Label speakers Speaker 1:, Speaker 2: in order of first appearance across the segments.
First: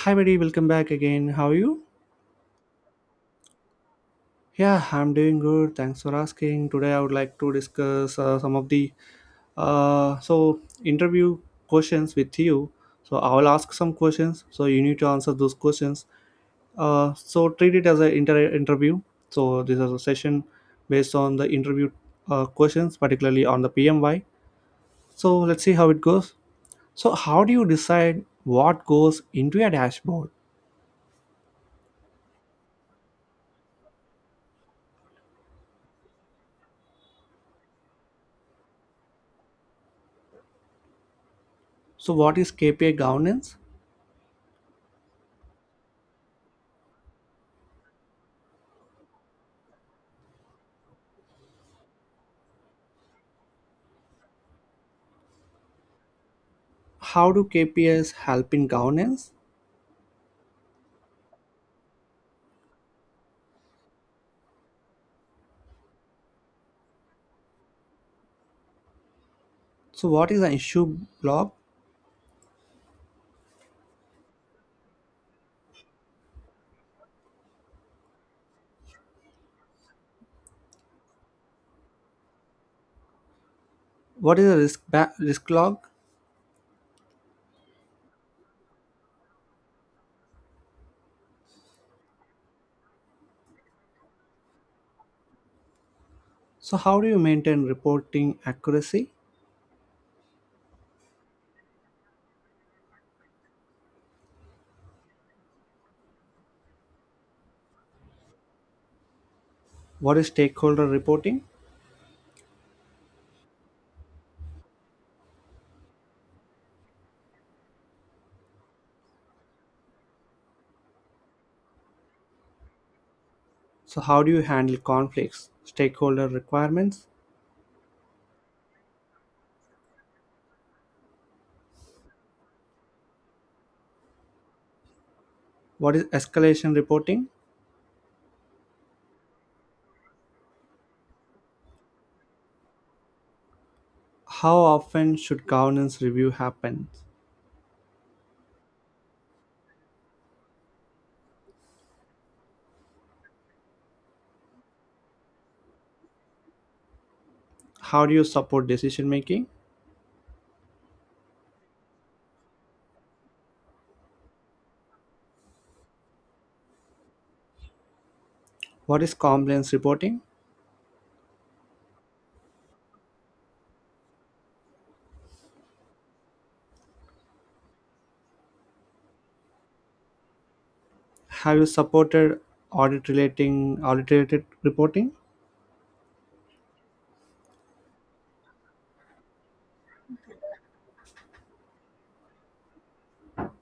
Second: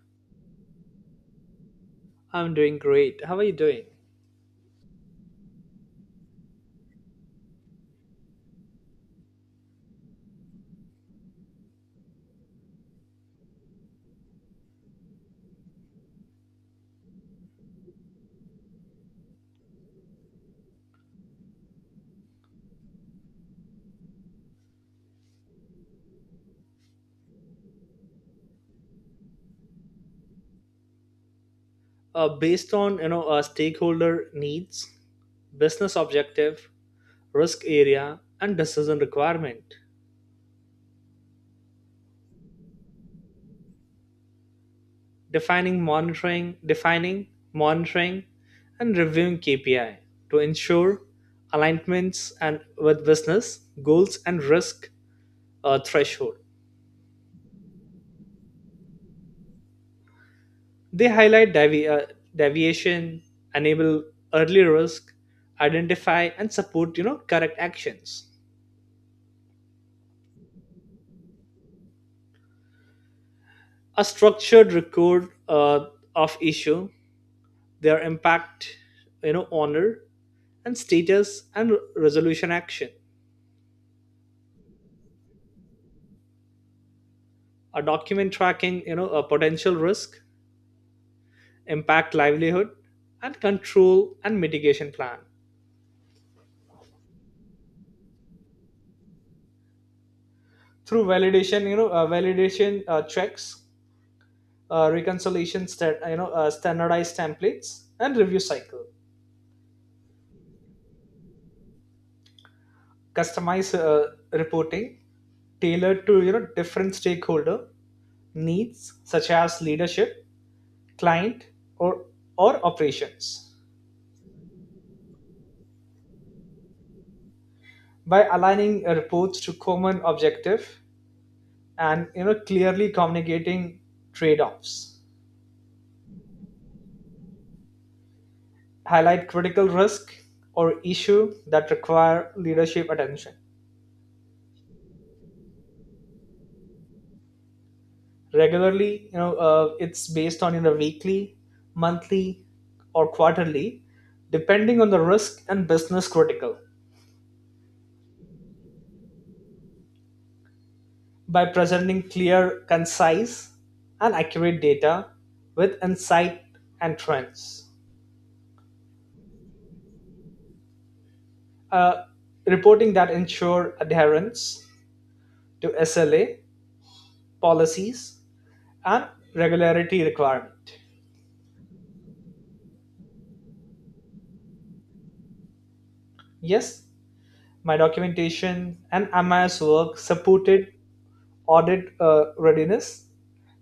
Speaker 1: Hi, buddy. Welcome back again. How are you?
Speaker 2: I'm doing great. How are you doing?
Speaker 1: Yeah, I'm doing good. Thanks for asking. Today, I would like to discuss some of the interview questions with you. So I will ask some questions. So you need to answer those questions. So treat it as an interview. So this is a session based on the interview questions, particularly on the PMY. So let's see how it goes. So how do you decide what goes into a dashboard?
Speaker 2: Based on stakeholder needs, business objective, risk area, and decision requirement,
Speaker 1: So what is KPI governance?
Speaker 2: defining monitoring, monitoring, and reviewing KPI to ensure alignments and with business goals and risk threshold.
Speaker 1: How do KPIs help in governance?
Speaker 2: They highlight deviation, enable early risk, identify and support correct actions.
Speaker 1: So what is an issue log?
Speaker 2: A structured record of issue, their impact, honor, and status, and resolution action.
Speaker 1: What is a risk log?
Speaker 2: A document tracking a potential risk, impact, livelihood, and control and mitigation plan.
Speaker 1: So how do you maintain reporting accuracy?
Speaker 2: Through validation, checks, reconciliation, standardized templates, and review cycle.
Speaker 1: What is stakeholder reporting?
Speaker 2: Customized reporting tailored to different stakeholder needs such as leadership, client, or, or operations.
Speaker 1: So how do you handle conflicts? Stakeholder requirements?
Speaker 2: By aligning reports to common objective and clearly communicating trade-offs.
Speaker 1: What is escalation reporting?
Speaker 2: Highlight critical risk or issue that require leadership attention.
Speaker 1: How often should governance review happen?
Speaker 2: Regularly, it's based on either weekly, monthly, or quarterly, depending on the risk and business critical.
Speaker 1: How do you support decision making?
Speaker 2: By presenting clear, concise, and accurate data with insight and trends.
Speaker 1: What is compliance reporting?
Speaker 2: uh, Reporting that ensure adherence to SLA policies and regularity requirement.
Speaker 1: Have you supported audit related reporting?
Speaker 2: Yes, my documentation and MIS work supported audit readiness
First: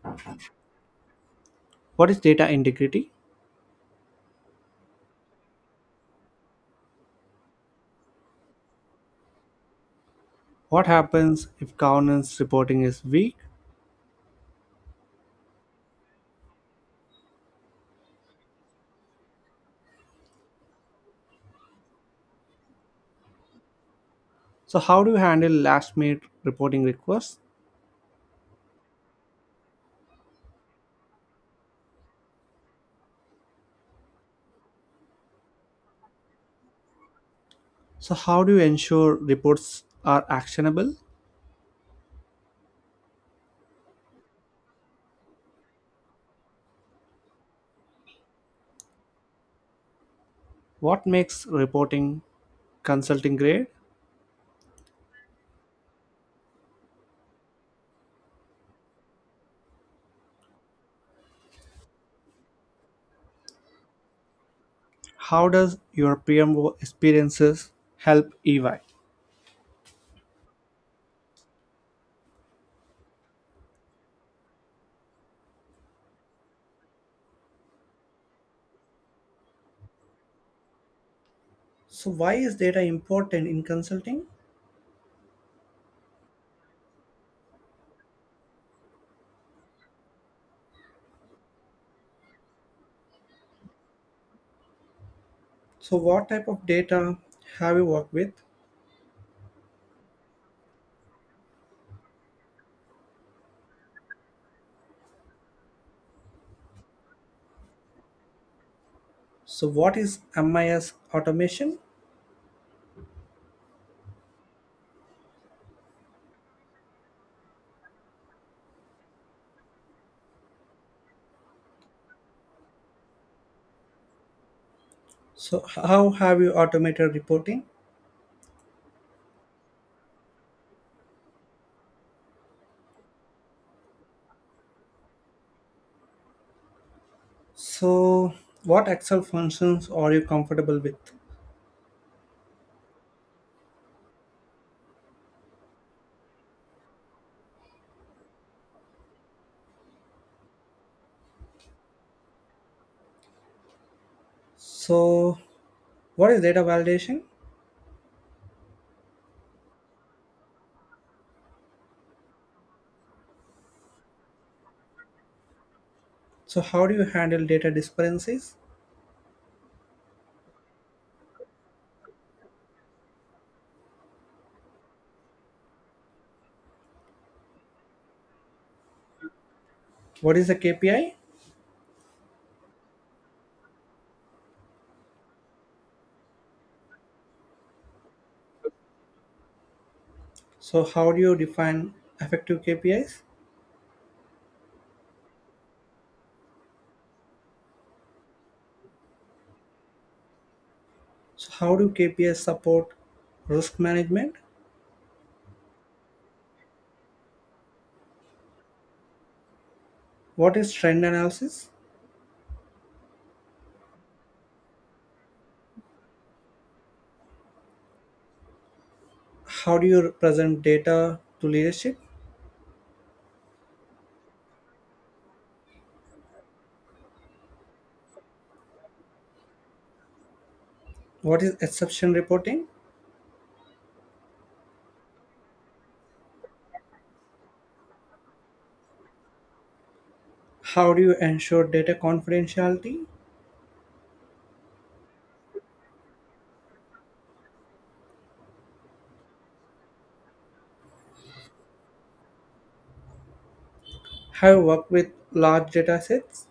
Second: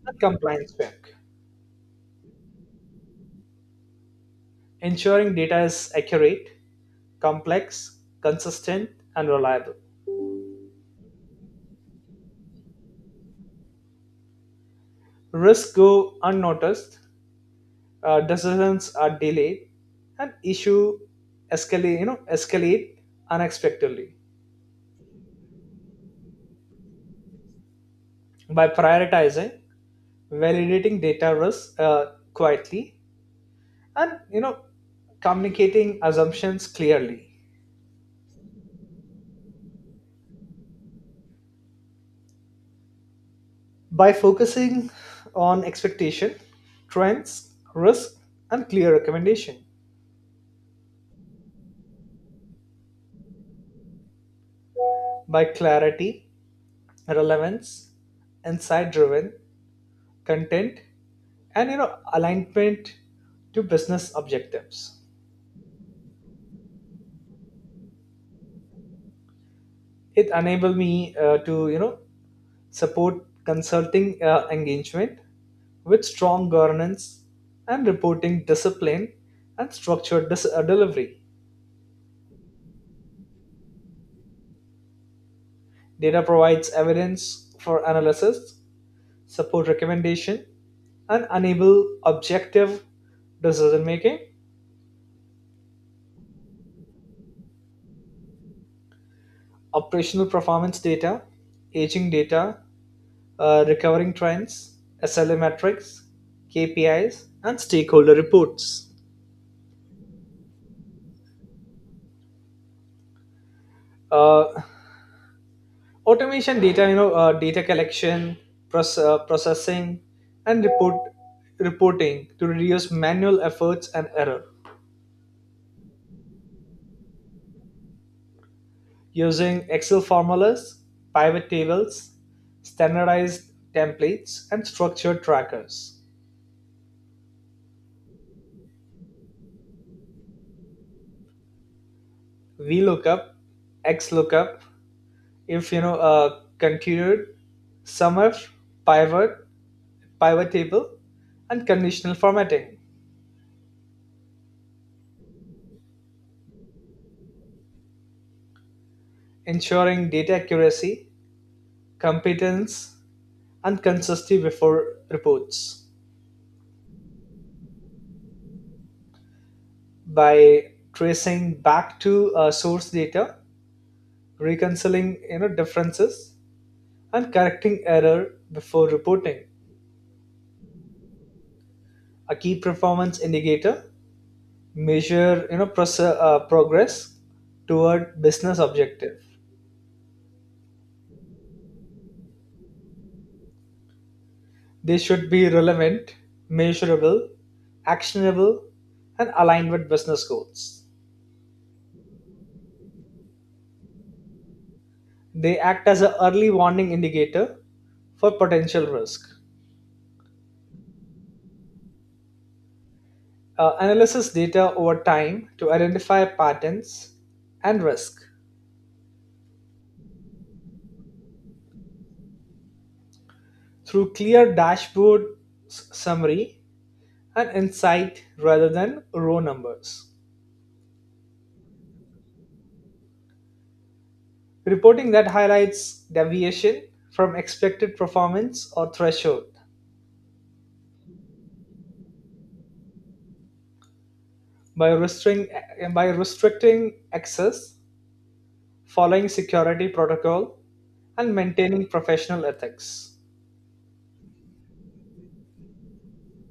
Speaker 2: and compliance work,
Speaker 1: What is data integrity?
Speaker 2: ensuring data is accurate, complex, consistent, and reliable.
Speaker 1: What happens if governance reporting is weak?
Speaker 2: Risks go unnoticed, decisions are delayed, and issue escalate, escalate unexpectedly.
Speaker 1: So, how do you handle last minute reporting requests?
Speaker 2: By prioritizing, validating data risks quietly, and communicating assumptions clearly.
Speaker 1: So, how do you ensure reports are actionable?
Speaker 2: By focusing on expectation, trends, risk, and clear recommendation.
Speaker 1: What makes reporting consulting grade?
Speaker 2: By clarity, relevance, insight driven content, and alignment to business objectives.
Speaker 1: How does your PMO experiences help EY?
Speaker 2: It enabled me to support consulting engagement with strong governance and reporting discipline and structured delivery.
Speaker 1: So, why is data important in consulting?
Speaker 2: Data provides evidence for analysis, support recommendation, and enable objective decision making.
Speaker 1: So, what type of data have you worked with?
Speaker 2: Operational performance data, aging data, recovering trends, SLA metrics, KPIs, and stakeholder reports.
Speaker 1: So, what is MIS automation?
Speaker 2: Uh, Automation data, data collection process, processing, and reporting to reduce manual efforts and error.
Speaker 1: So, how have you automated reporting?
Speaker 2: Using Excel formulas, pivot tables, standardized templates, and structured trackers.
Speaker 1: So, what Excel functions are you comfortable with?
Speaker 2: Vlookup, xlookup, if, continued, sumif, pivot pivot table, and conditional formatting.
Speaker 1: So, what is data validation?
Speaker 2: Ensuring data accuracy, competence, unconsensus before reports.
Speaker 1: So, how do you handle data discrepancies?
Speaker 2: By tracing back to source data, reconciling differences, and correcting error before reporting.
Speaker 1: What is a KPI?
Speaker 2: A key performance indicator measure progress toward business objective.
Speaker 1: So, how do you define effective KPIs?
Speaker 2: They should be relevant, measurable, actionable, and aligned with business goals.
Speaker 1: So, how do KPIs support risk management?
Speaker 2: They act as an early warning indicator for potential risk.
Speaker 1: What is trend analysis?
Speaker 2: Analyzes data over time to identify patterns and risk.
Speaker 1: How do you present data to leadership?
Speaker 2: Through clear dashboard, summary, and insight rather than raw numbers.
Speaker 1: What is exception reporting?
Speaker 2: Reporting that highlights deviation from expected performance or threshold.
Speaker 1: How do you ensure data confidentiality?
Speaker 2: by restricting, by restricting access, following security protocol, and maintaining professional ethics.
Speaker 1: Have you worked with large data sets?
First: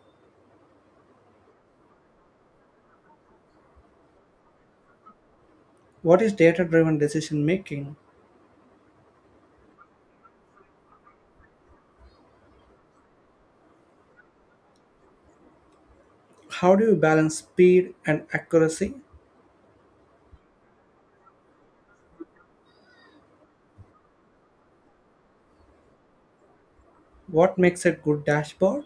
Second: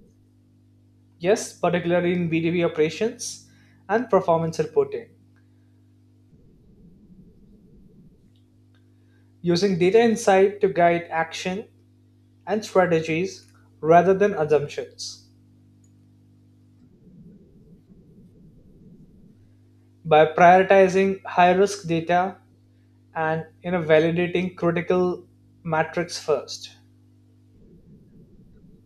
Speaker 2: Yes, particularly in B2B operations and performance reporting.
Speaker 1: What is data driven decision making?
Speaker 2: Using data insight to guide action and strategies rather than assumptions.
Speaker 1: How do you balance speed and accuracy?
Speaker 2: By prioritizing high risk data and validating critical metrics first.
Speaker 1: What makes a good dashboard?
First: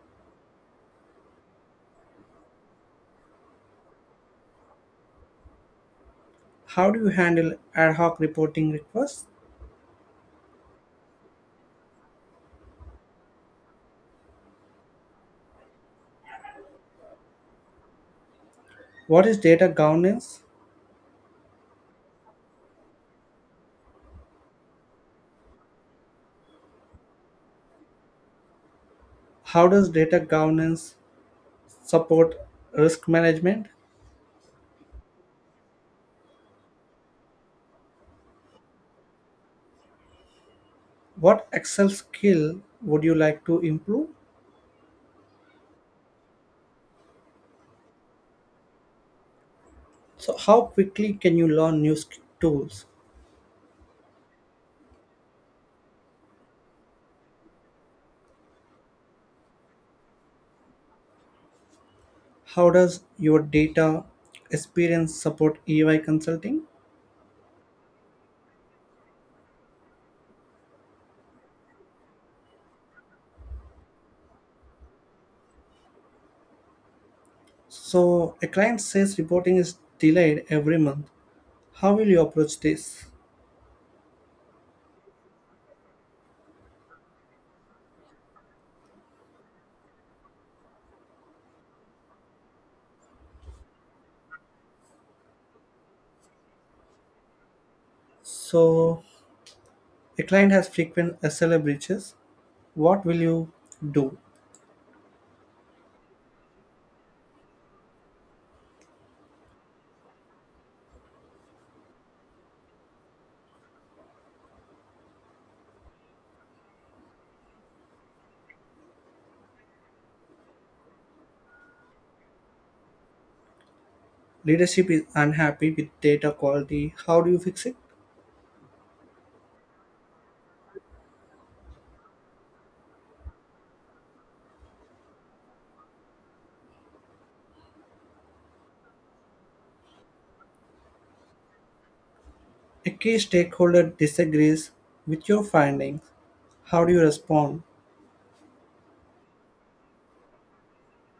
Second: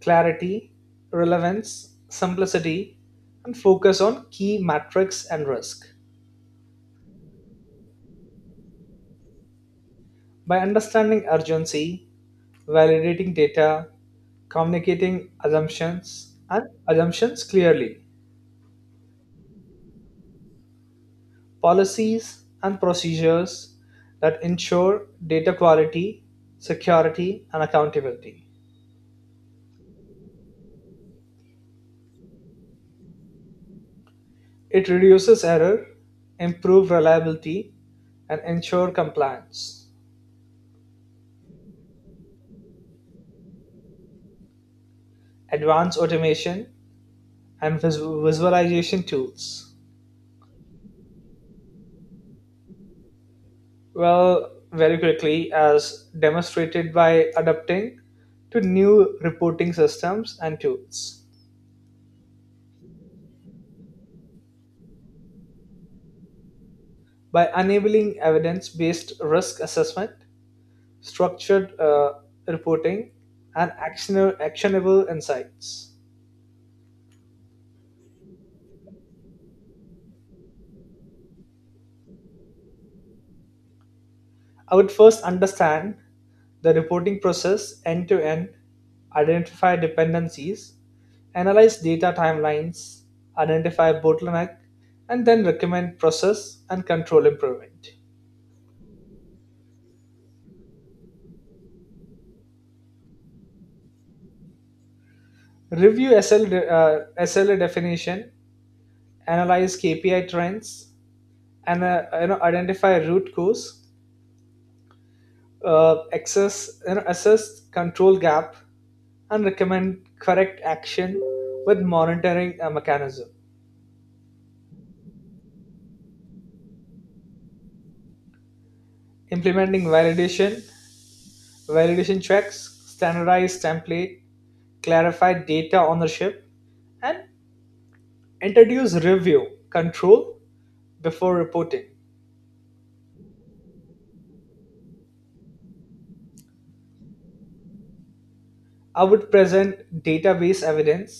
Speaker 2: Clarity, relevance, simplicity, and focus on key metrics and risk.
Speaker 1: How do you handle ad hoc reporting requests?
Speaker 2: By understanding urgency, validating data, communicating assumptions and assumptions clearly.
Speaker 1: What is data governance?
Speaker 2: Policies and procedures that ensure data quality, security, and accountability.
Speaker 1: How does data governance support risk management?
Speaker 2: It reduces error, improves reliability, and ensures compliance.
Speaker 1: What Excel skill would you like to improve?
Speaker 2: Advanced automation and visualization tools.
Speaker 1: So, how quickly can you learn new tools?
Speaker 2: Well, very quickly, as demonstrated by adapting to new reporting systems and tools.
Speaker 1: How does your data experience support EY consulting?
Speaker 2: By enabling evidence based risk assessment, structured reporting, and actionable insights.
Speaker 1: So, a client says reporting is delayed every month. How will you approach this?
Speaker 2: I would first understand the reporting process end to end, identify dependencies, analyze data timelines, identify bottleneck, and then recommend process and control improvement.
Speaker 1: So, a client has frequent SLA breaches. What will you do?
Speaker 2: Review SLA definition, analyze KPI trends, and identify root cause, assess control gap, and recommend correct action with monitoring mechanism.
Speaker 1: Leadership is unhappy with data quality. How do you fix it?
Speaker 2: Implementing validation checks, standardized template, clarify data ownership, and introduce review control before reporting.
Speaker 1: A key stakeholder disagrees with your findings. How do you respond?
Speaker 2: I would present database evidence,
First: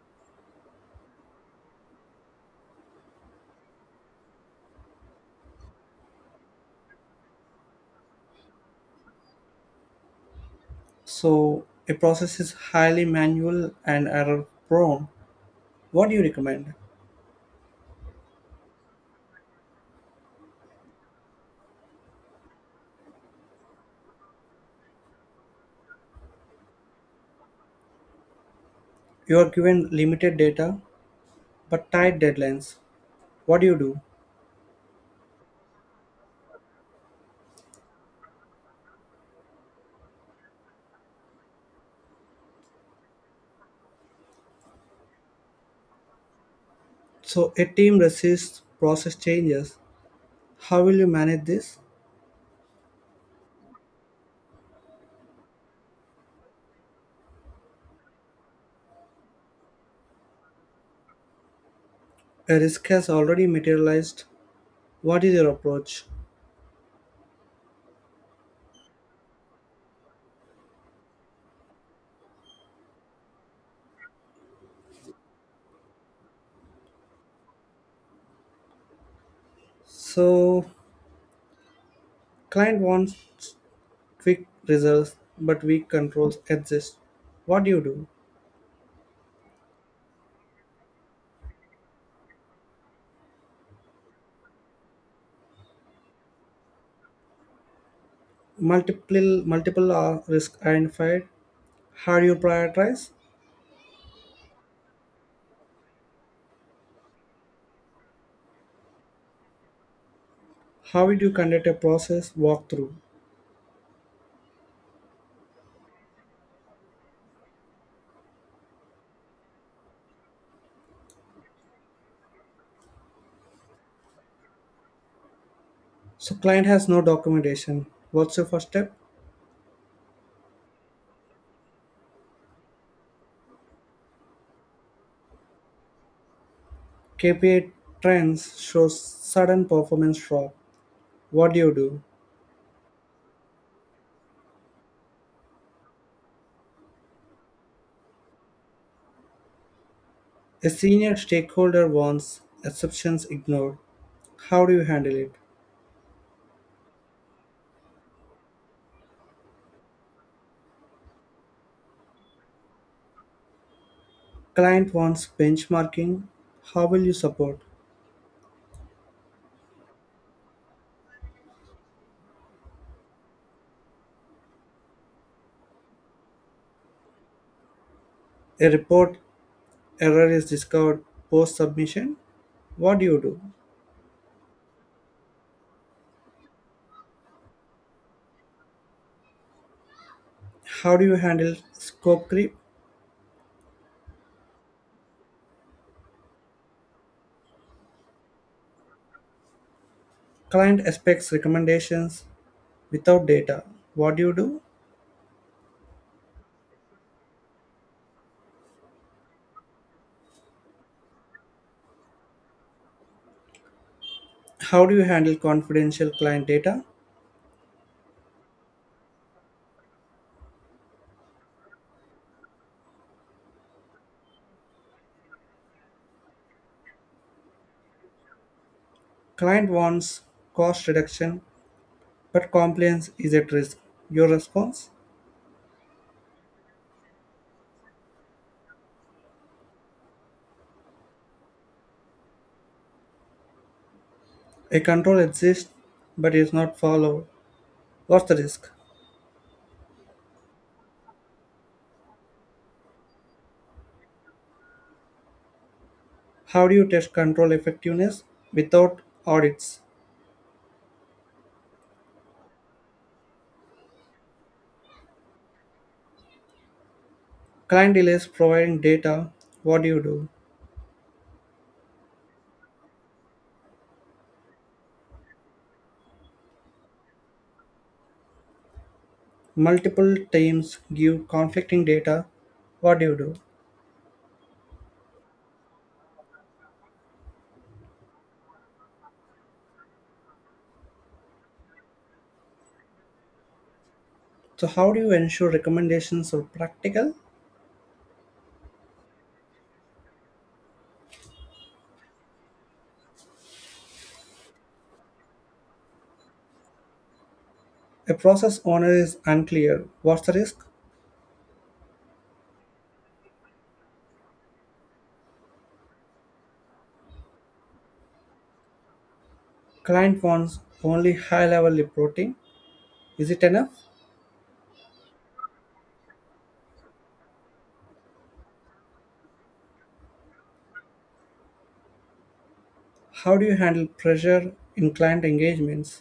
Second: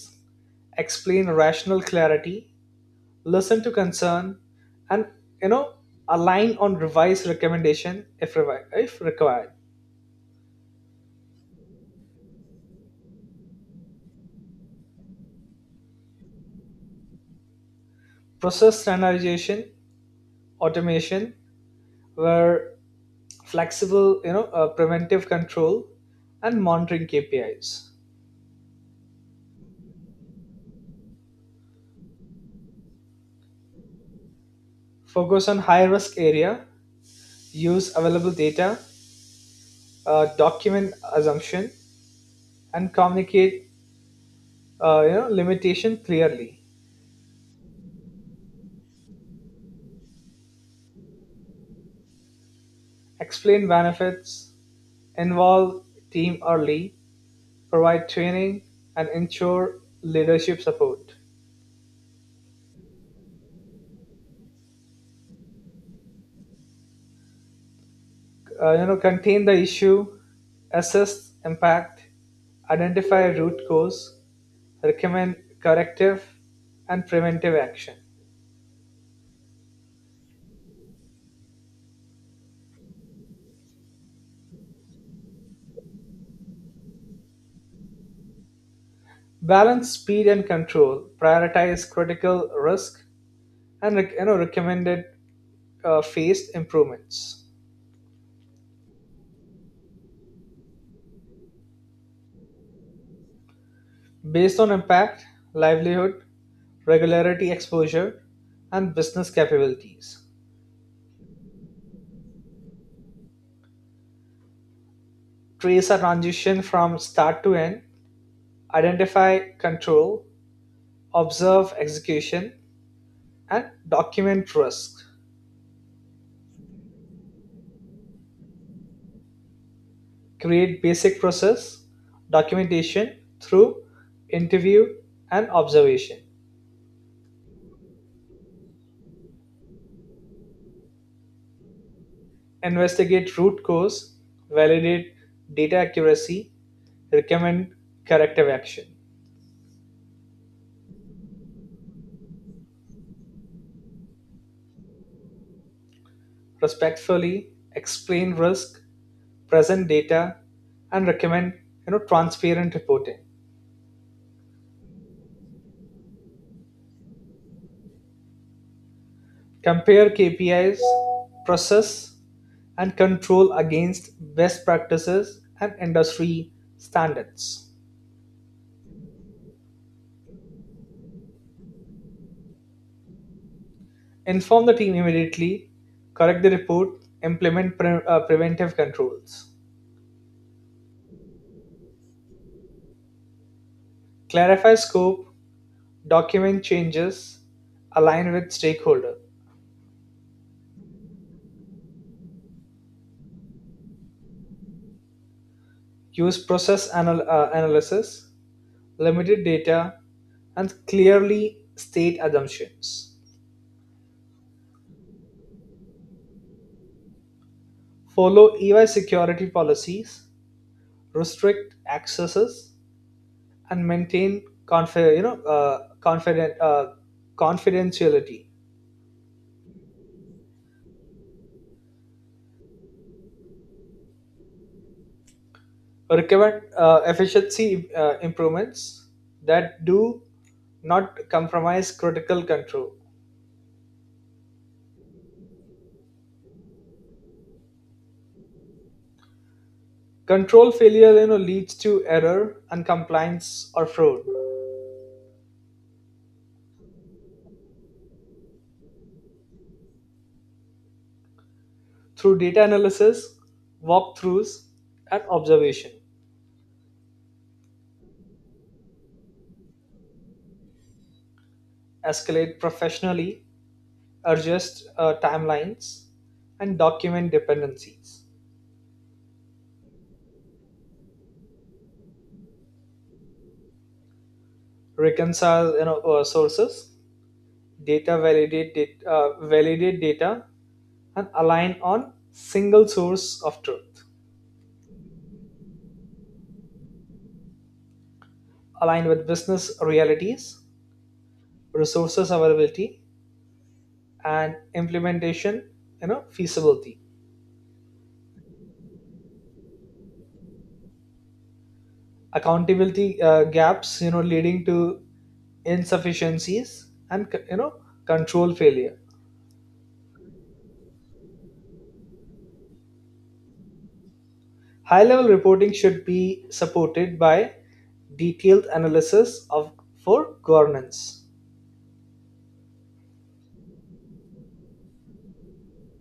Speaker 2: explain rational clarity, listen to concern, and you know align on revised recommendation if required.
Speaker 1: So, a process is highly manual and error prone. What do you recommend?
Speaker 2: Process standardization, automation were flexible, preventive control, and monitoring KPIs.
Speaker 1: You are given limited data but tight deadlines. What do you do?
Speaker 2: Focus on high risk area, use available data, document assumption, and communicate limitation clearly.
Speaker 1: So, a team resists process changes. How will you manage this?
Speaker 2: Explain benefits, involve team early, provide training, and ensure leadership support.
Speaker 1: A risk has already materialized. What is your approach?
Speaker 2: Contain the issue, assess impact, identify root cause, recommend corrective and preventive action.
Speaker 1: So, client wants quick results but weak controls exist. What do you do?
Speaker 2: Balance speed and control, prioritize critical risk, and recommended phased improvements.
Speaker 1: Multiple are risk identified. How do you prioritize?
Speaker 2: Based on impact, livelihood, regularity exposure, and business capabilities.
Speaker 1: How would you conduct a process walkthrough?
Speaker 2: Trace a transition from start to end, identify control, observe execution, and document risk.
Speaker 1: So, client has no documentation. What's your first step?
Speaker 2: Create basic process documentation through interview and observation.
Speaker 1: KPI trends shows sudden performance drop. What do you do?
Speaker 2: Investigate root cause, validate data accuracy, recommend corrective action.
Speaker 1: A senior stakeholder wants exceptions ignored. How do you handle it?
Speaker 2: Respectfully explain risk, present data, and recommend transparent reporting.
Speaker 1: Client wants benchmarking. How will you support?
Speaker 2: Compare KPIs, process, and control against best practices and industry standards.
Speaker 1: A report error is discovered post submission. What do you do?
Speaker 2: Inform the team immediately, correct the report, implement preventive controls.
Speaker 1: How do you handle scope creep?
Speaker 2: Clarify scope, document changes, align with stakeholder.
Speaker 1: Client expects recommendations without data. What do you do?
Speaker 2: Use process analysis, limited data, and clearly state assumptions.
Speaker 1: How do you handle confidential client data?
Speaker 2: Follow EY security policies, restrict accesses, and maintain confidentiality.
Speaker 1: Client wants cost reduction, but compliance is at risk. Your response?
Speaker 2: Recommend efficiency improvements that do not compromise critical control.
Speaker 1: A control exists but is not followed. What's the risk?
Speaker 2: Control failure leads to error and compliance or fraud.
Speaker 1: How do you test control effectiveness without audits?
Speaker 2: Through data analysis, walkthroughs, and observation.
Speaker 1: Client delays providing data. What do you do?
Speaker 2: Escalate professionally, adjust timelines, and document dependencies.
Speaker 1: Multiple teams give conflicting data. What do you do?
Speaker 2: Reconcile sources, validate data, and align on single source of truth.
Speaker 1: So, how do you ensure recommendations are practical?
Speaker 2: Align with business realities, resources availability, and implementation feasibility.
Speaker 1: A process owner is unclear. What's the risk?
Speaker 2: Accountability gaps leading to insufficiencies and control failure.
Speaker 1: Client wants only high level reporting. Is it enough?
Speaker 2: High level reporting should be supported by detailed analysis of for governance.
Speaker 1: How do you handle pressure in client engagements?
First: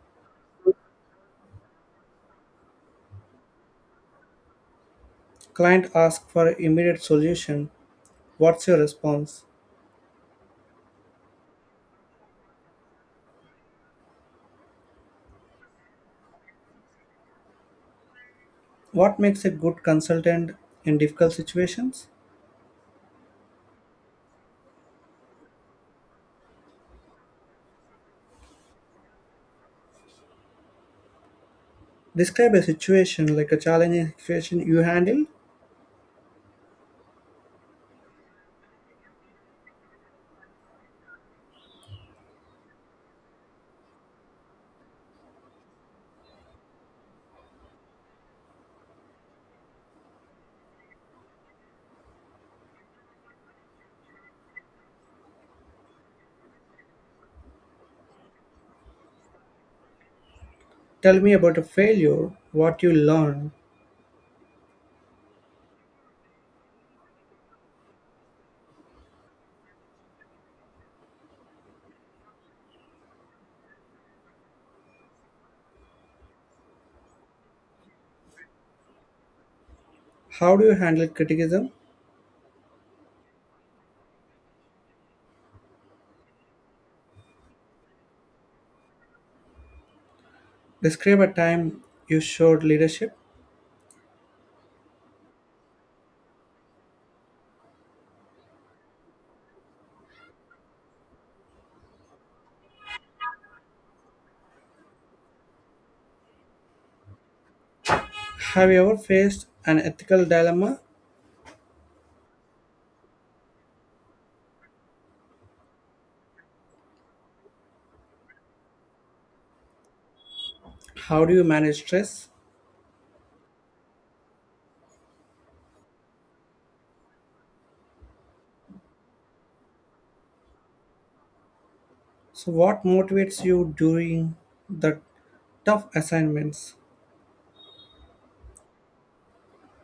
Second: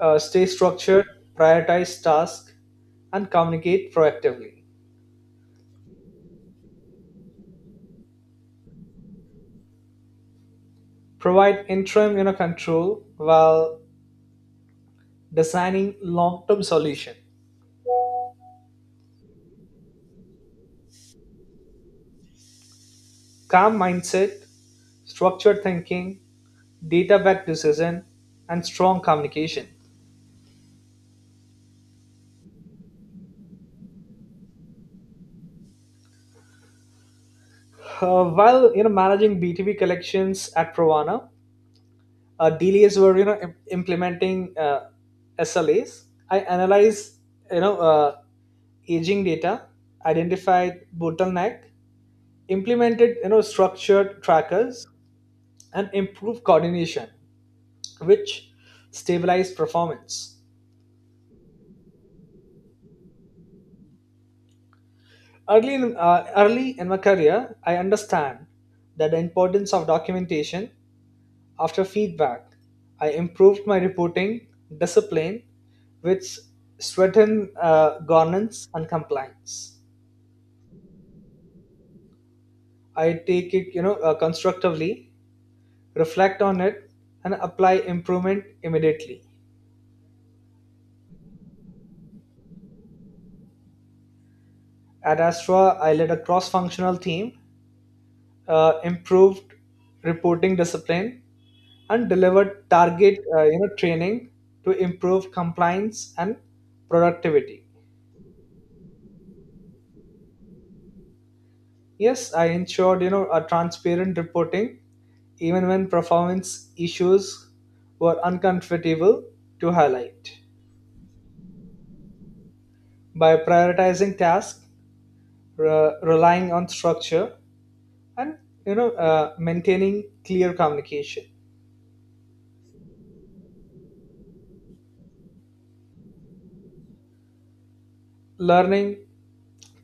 Speaker 2: Stay structured, prioritize tasks, and communicate proactively.
Speaker 1: Client asks for immediate solution. What's your response?
Speaker 2: Provide interim control while designing long-term solution.
Speaker 1: What makes a good consultant in difficult situations?
Speaker 2: Calm mindset, structured thinking, data-backed decision, and strong communication.
Speaker 1: Describe a situation like a challenging situation you handle.
Speaker 2: While managing B2B collections at Pravana, delays were implementing SLAs. I analyze you know uh, aging data, identified bottleneck, implemented structured trackers, and improved coordination, which stabilized performance.
Speaker 1: Tell me about a failure, what you learned.
Speaker 2: Early in my career, I understand that the importance of documentation after feedback. I improved my reporting discipline, which strengthened governance and compliance.
Speaker 1: How do you handle criticism?
Speaker 2: I take it, constructively, reflect on it, and apply improvement immediately.
Speaker 1: Describe a time you showed leadership.
Speaker 2: At Astra, I led a cross-functional team, improved reporting discipline, and delivered target training to improve compliance and productivity.
Speaker 1: Have you ever faced an ethical dilemma?
Speaker 2: Yes, I ensured a transparent reporting even when performance issues were uncomfortable to highlight.
Speaker 1: How do you manage stress?
Speaker 2: By prioritizing tasks, relying on structure, and maintaining clear communication.
Speaker 1: So, what motivates you during the tough assignments?
Speaker 2: Learning,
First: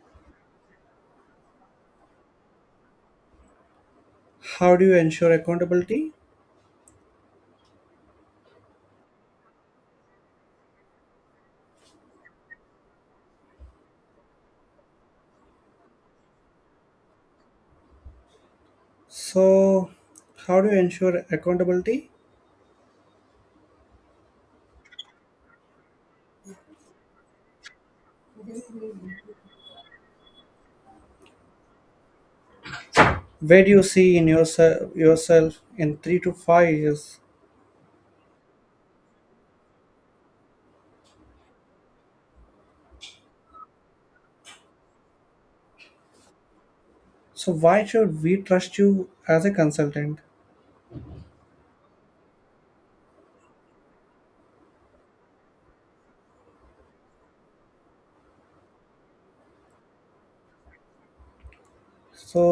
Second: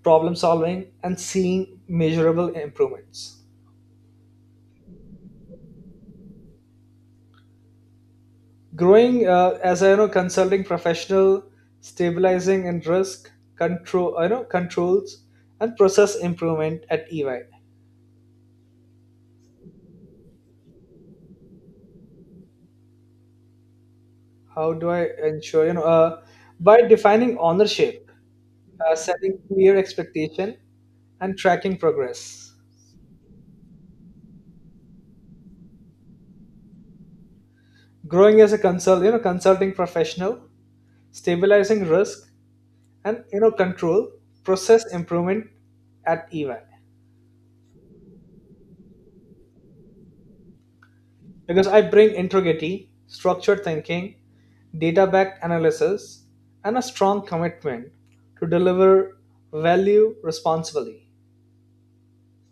Speaker 2: problem solving, and seeing measurable improvements.
Speaker 1: How do you ensure accountability?
Speaker 2: Growing as a consulting professional, stabilizing in risk control, controls, and process improvement at EY.
Speaker 1: So, how do you ensure accountability?
Speaker 2: How do I ensure you know By defining ownership, setting clear expectation, and tracking progress.
Speaker 1: Where do you see in yourself yourself in 3 to 5 years?
Speaker 2: Growing as a consulting professional, stabilizing risk, and control process improvement at EY.
Speaker 1: So why should we trust you as a consultant?
Speaker 2: Because I bring integrity, structured thinking, data backed analysis, and a strong commitment to deliver value responsibly.
Speaker 1: So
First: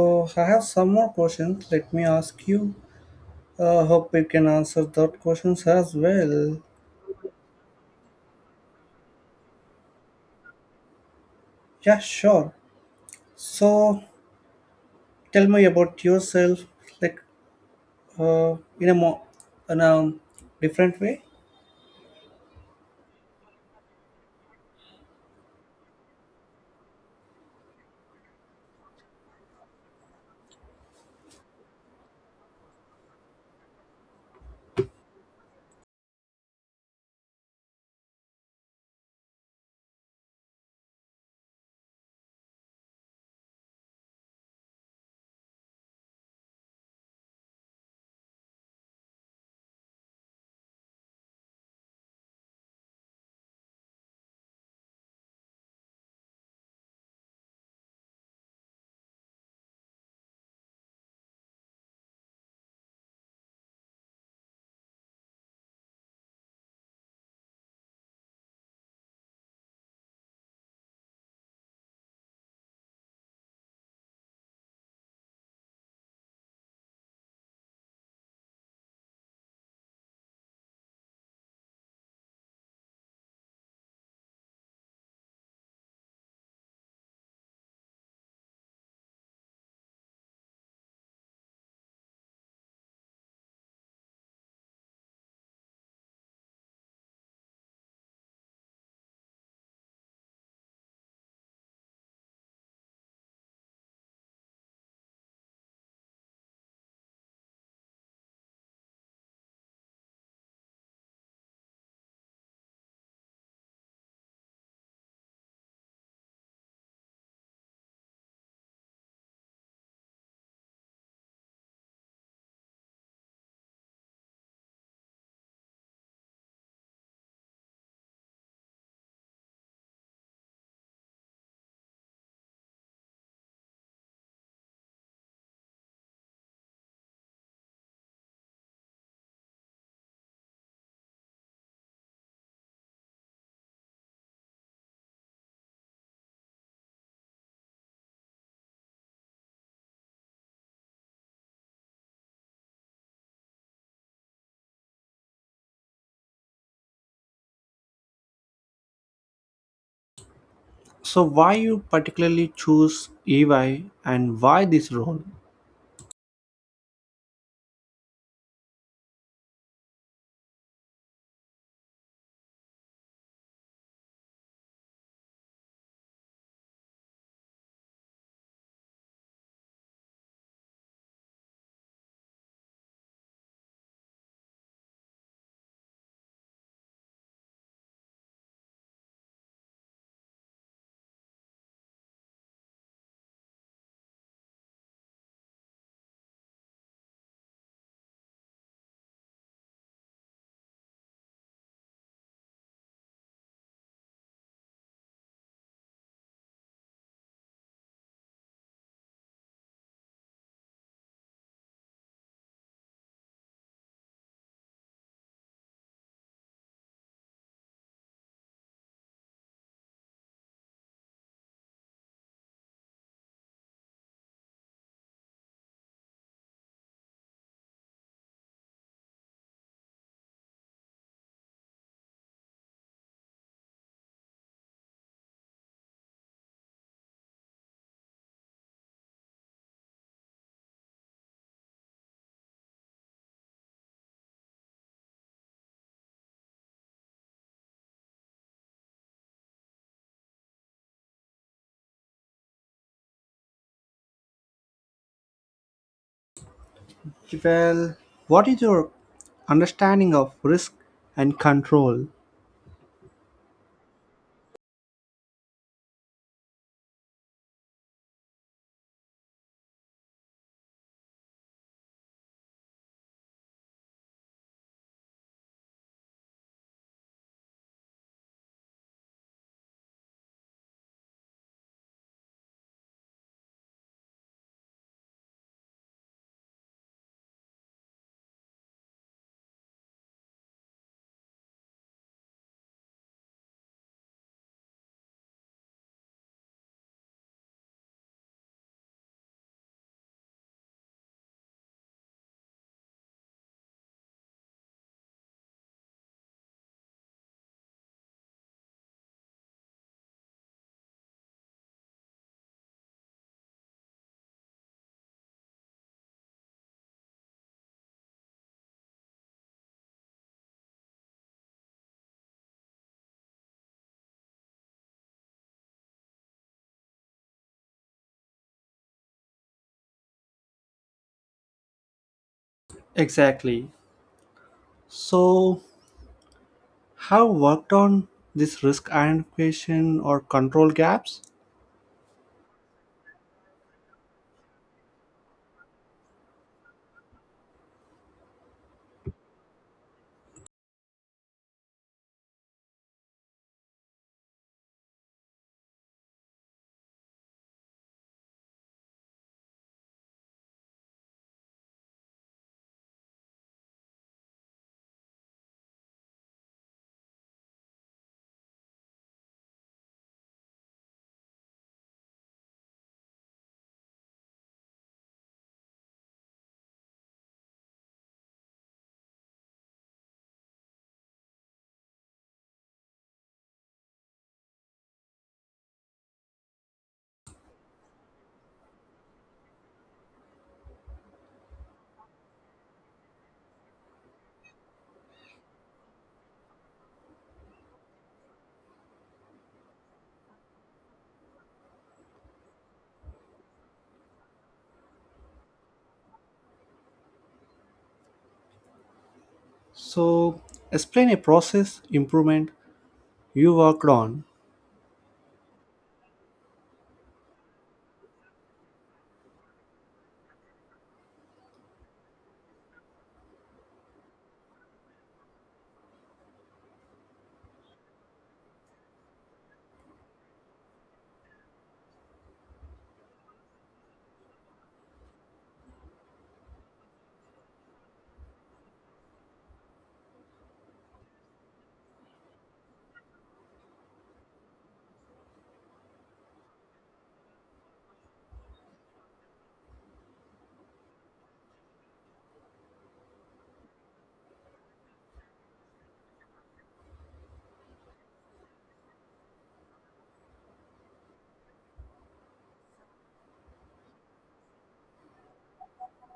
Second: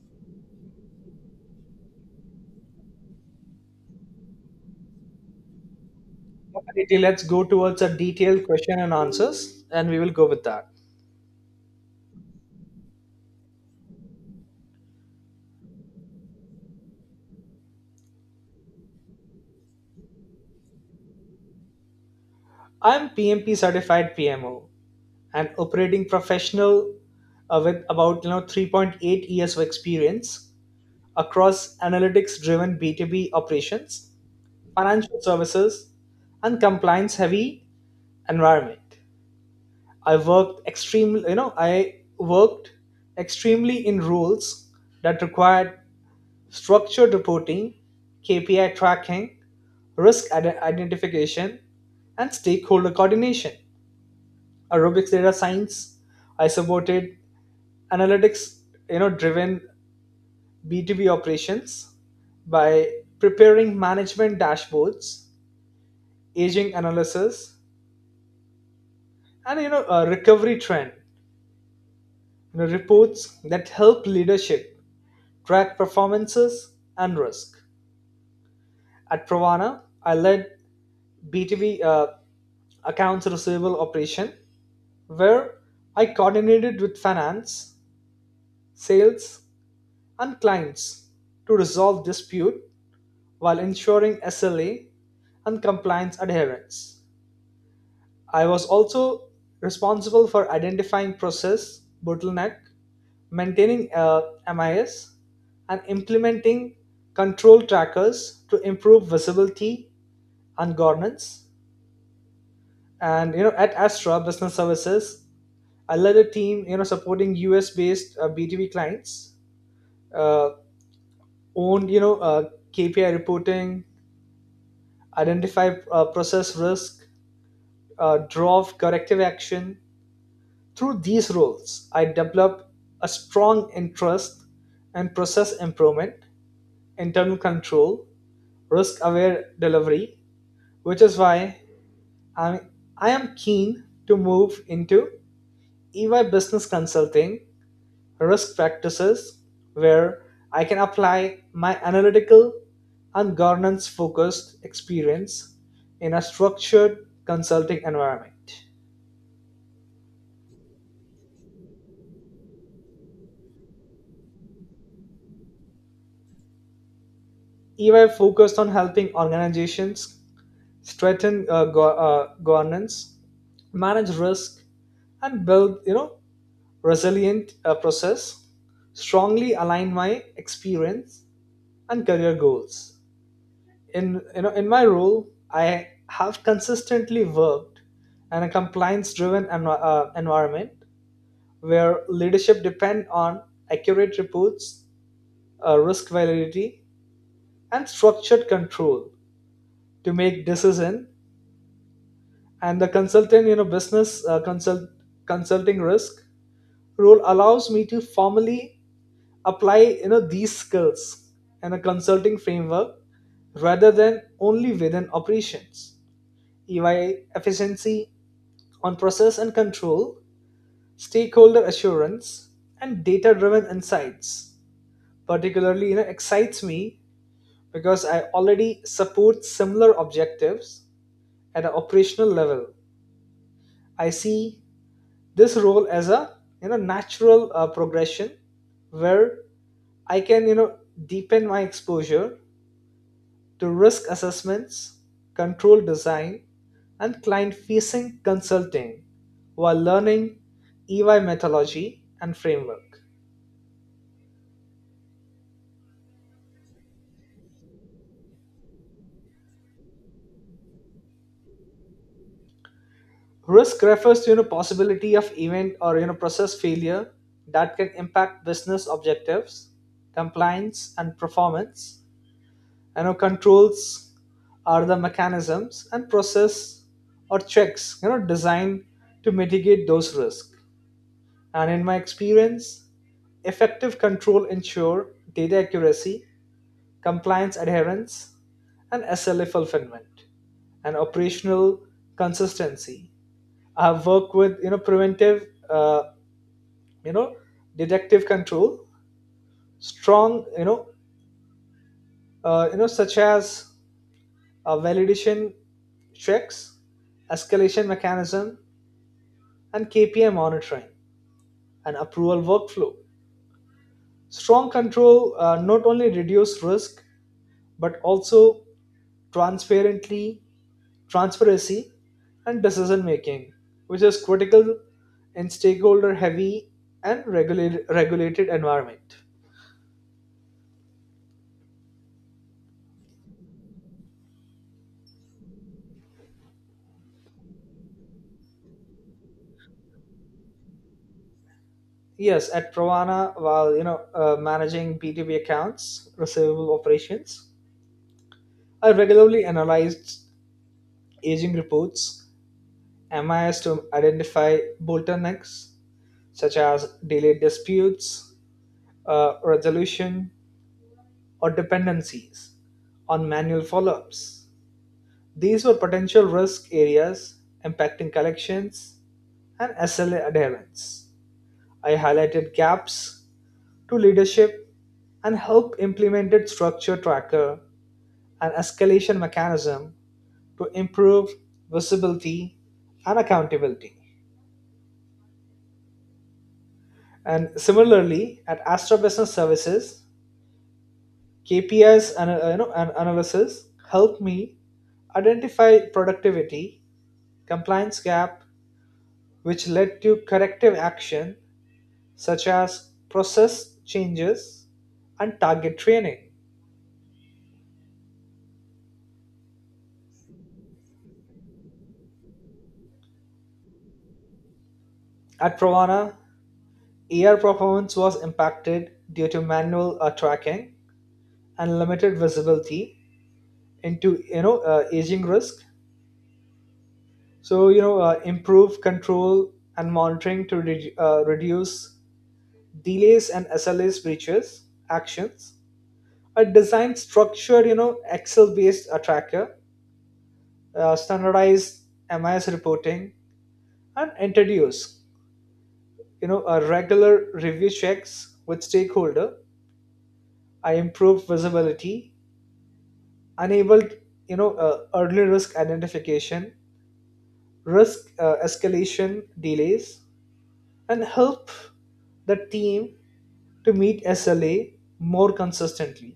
Speaker 1: I have some more questions, let me ask you. Hope you can answer that questions as well.
Speaker 2: Okay, let's go towards a detailed question and answers, and we will go with that.
Speaker 1: Yeah, sure. So tell me about yourself, like, in a in a different way.
Speaker 2: I'm PMP certified PMO and operating professional with about 3.8 years of experience across analytics driven B2B operations, financial services, and compliance heavy environment. I worked extremely in roles that required structured reporting, KPI tracking, risk identification, and stakeholder coordination. Aerobics data science. I supported analytics, driven B2B operations by preparing management dashboards, aging analysis, and recovery trend, reports that help leadership track performances and risk. At Pravana, I led BTV accounts receivable operation where I coordinated with finance, sales, and clients to resolve dispute while ensuring SLA and compliance adherence. I was also responsible for identifying process bottleneck, maintaining MIS, and implementing control trackers to improve visibility and governance. And at Astra Business Services, I led a team supporting US-based B2B clients, uh, owned KPI reporting, identify process risk, draw corrective action. Through these roles, I developed a strong interest in process improvement, internal control, risk-aware delivery, which is why I'm, I am keen to move into EY Business Consulting risk practices where I can apply my analytical and governance focused experience in a structured consulting environment.
Speaker 1: So why you particularly choose EY, and why this role?
Speaker 2: EY focused on helping organizations strengthen governance, manage risk, and build resilient process. Strongly align my experience and career goals. In in my role, I have consistently worked in a compliance driven environment where leadership depend on accurate reports, risk validity, and structured control to make decision, and the consultant you know business consult consulting risk role allows me to formally apply these skills in a consulting framework rather than only within operations. EY efficiency on process and control, stakeholder assurance, and data driven insights. Particularly, excites me because I already support similar objectives at an operational level. I see this role as a natural progression where I can deepen my exposure to risk assessments, control design, and client facing consulting while learning EY methodology and framework.
Speaker 1: Well, what is your understanding of risk and control?
Speaker 2: Risk refers to possibility of event or process failure that can impact business objectives, compliance, and performance. Controls are the mechanisms and process or checks designed to mitigate those risks. And in my experience, effective control ensure data accuracy, compliance adherence, and SLA fulfillment, and operational consistency. I have worked with preventive, you know, detective control, strong such as validation checks, escalation mechanism, and KPI monitoring and approval workflow. Strong control not only reduce risk but also transparently transparency, and decision making, which is critical in stakeholder heavy and regulated environment.
Speaker 1: Exactly. So, have worked on this risk identification or control gaps?
Speaker 2: Yes, at Pravana, while managing B2B accounts, receivable operations, I regularly analyzed aging reports, MIS to identify bottlenecks such as delayed disputes, resolution, or dependencies on manual follow-ups. These were potential risk areas impacting collections and SLA adherence. I highlighted gaps to leadership and helped implemented structure tracker and escalation mechanism to improve visibility and accountability. And similarly, at Astra Business Services, KPIs and an analysis helped me identify productivity compliance gap, which led to corrective action such as process changes and target training.
Speaker 1: So, explain a process improvement you worked on.
Speaker 2: At Pravana, AR performance was impacted due to manual tracking and limited visibility into aging risk. So improve control and monitoring to reduce delays and SLAs breaches actions. A design structured Excel based tracker, standardized MIS reporting, and introduce a regular review checks with stakeholder. I improved visibility, enabled early risk identification, risk escalation delays, and help the team to meet SLA more consistently.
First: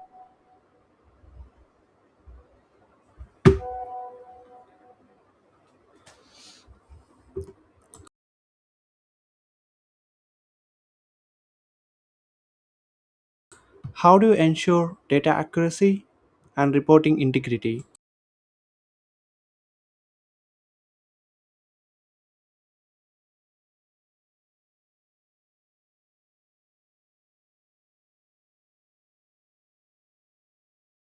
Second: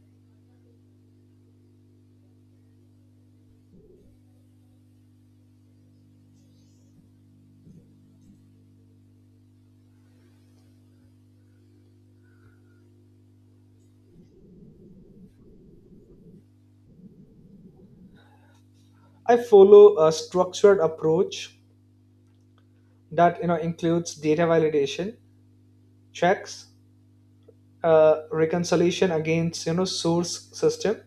Speaker 1: How do you ensure data accuracy and reporting integrity?
Speaker 2: I follow a structured approach that includes data validation checks, reconciliation against source system,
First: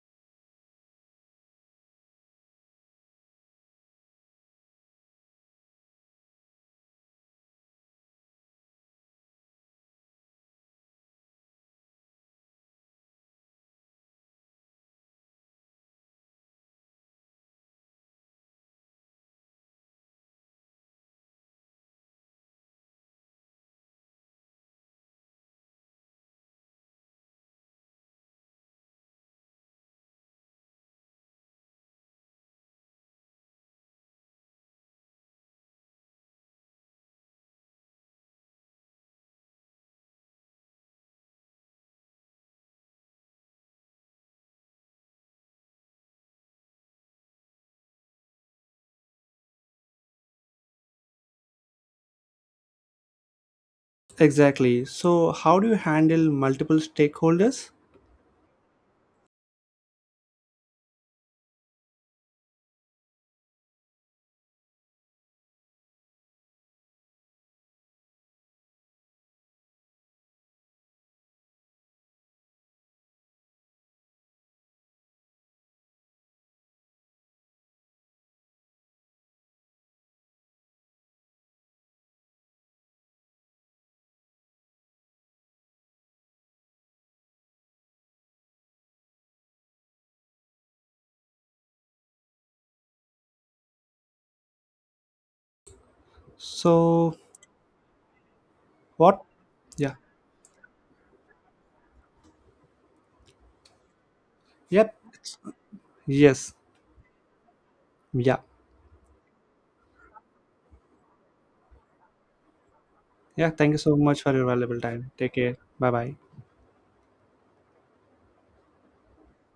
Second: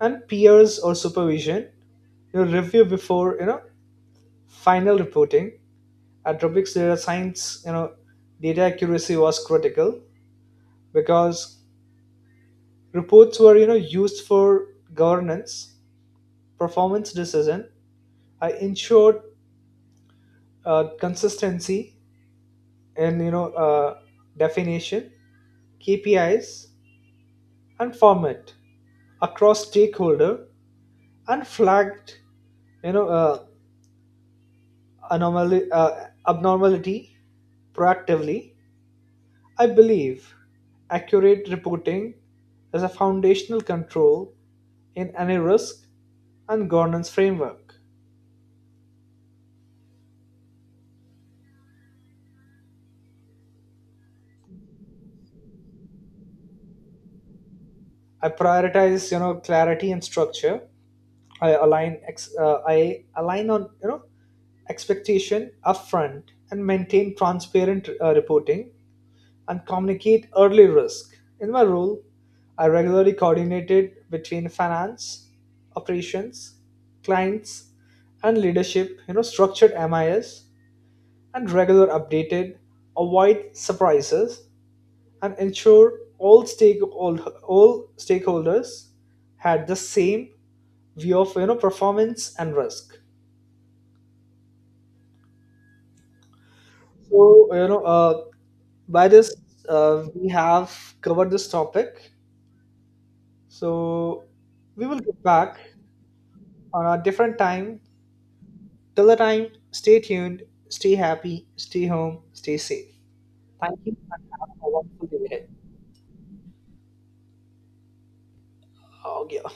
Speaker 2: and peers or supervision review before final reporting. At Robotics Data Science, data accuracy was critical because reports were, used for governance, performance decision. I ensured consistency in, definition, KPIs, and format across stakeholder, and flagged, you know, anomaly, abnormality proactively. I believe accurate reporting is a foundational control in any risk and governance framework.
Speaker 1: Exactly. So, how do you handle multiple stakeholders?
Speaker 2: I prioritize, clarity and structure. I align on, expectation upfront, and maintain transparent reporting, and communicate early risk. In my role, I regularly coordinated between finance, operations, clients, and leadership. Structured MIS and regular updated, avoid surprises, and ensure all stakeholders had the same view of performance and risk.
Speaker 1: So,
Speaker 2: So by
Speaker 1: what?
Speaker 2: this
Speaker 1: Yeah.
Speaker 2: we have covered this topic. So we
Speaker 1: Yep.
Speaker 2: will get back
Speaker 1: Yes.
Speaker 2: on a different time.
Speaker 1: Yeah.
Speaker 2: Till the time, stay tuned, stay happy, stay home, stay safe.
Speaker 1: Yeah, thank you
Speaker 2: Thank you
Speaker 1: so much
Speaker 2: and
Speaker 1: for your
Speaker 2: have a
Speaker 1: valuable
Speaker 2: wonderful
Speaker 1: time.
Speaker 2: day
Speaker 1: Take
Speaker 2: ahead.
Speaker 1: care. Bye bye.
Speaker 2: Oh, yeah.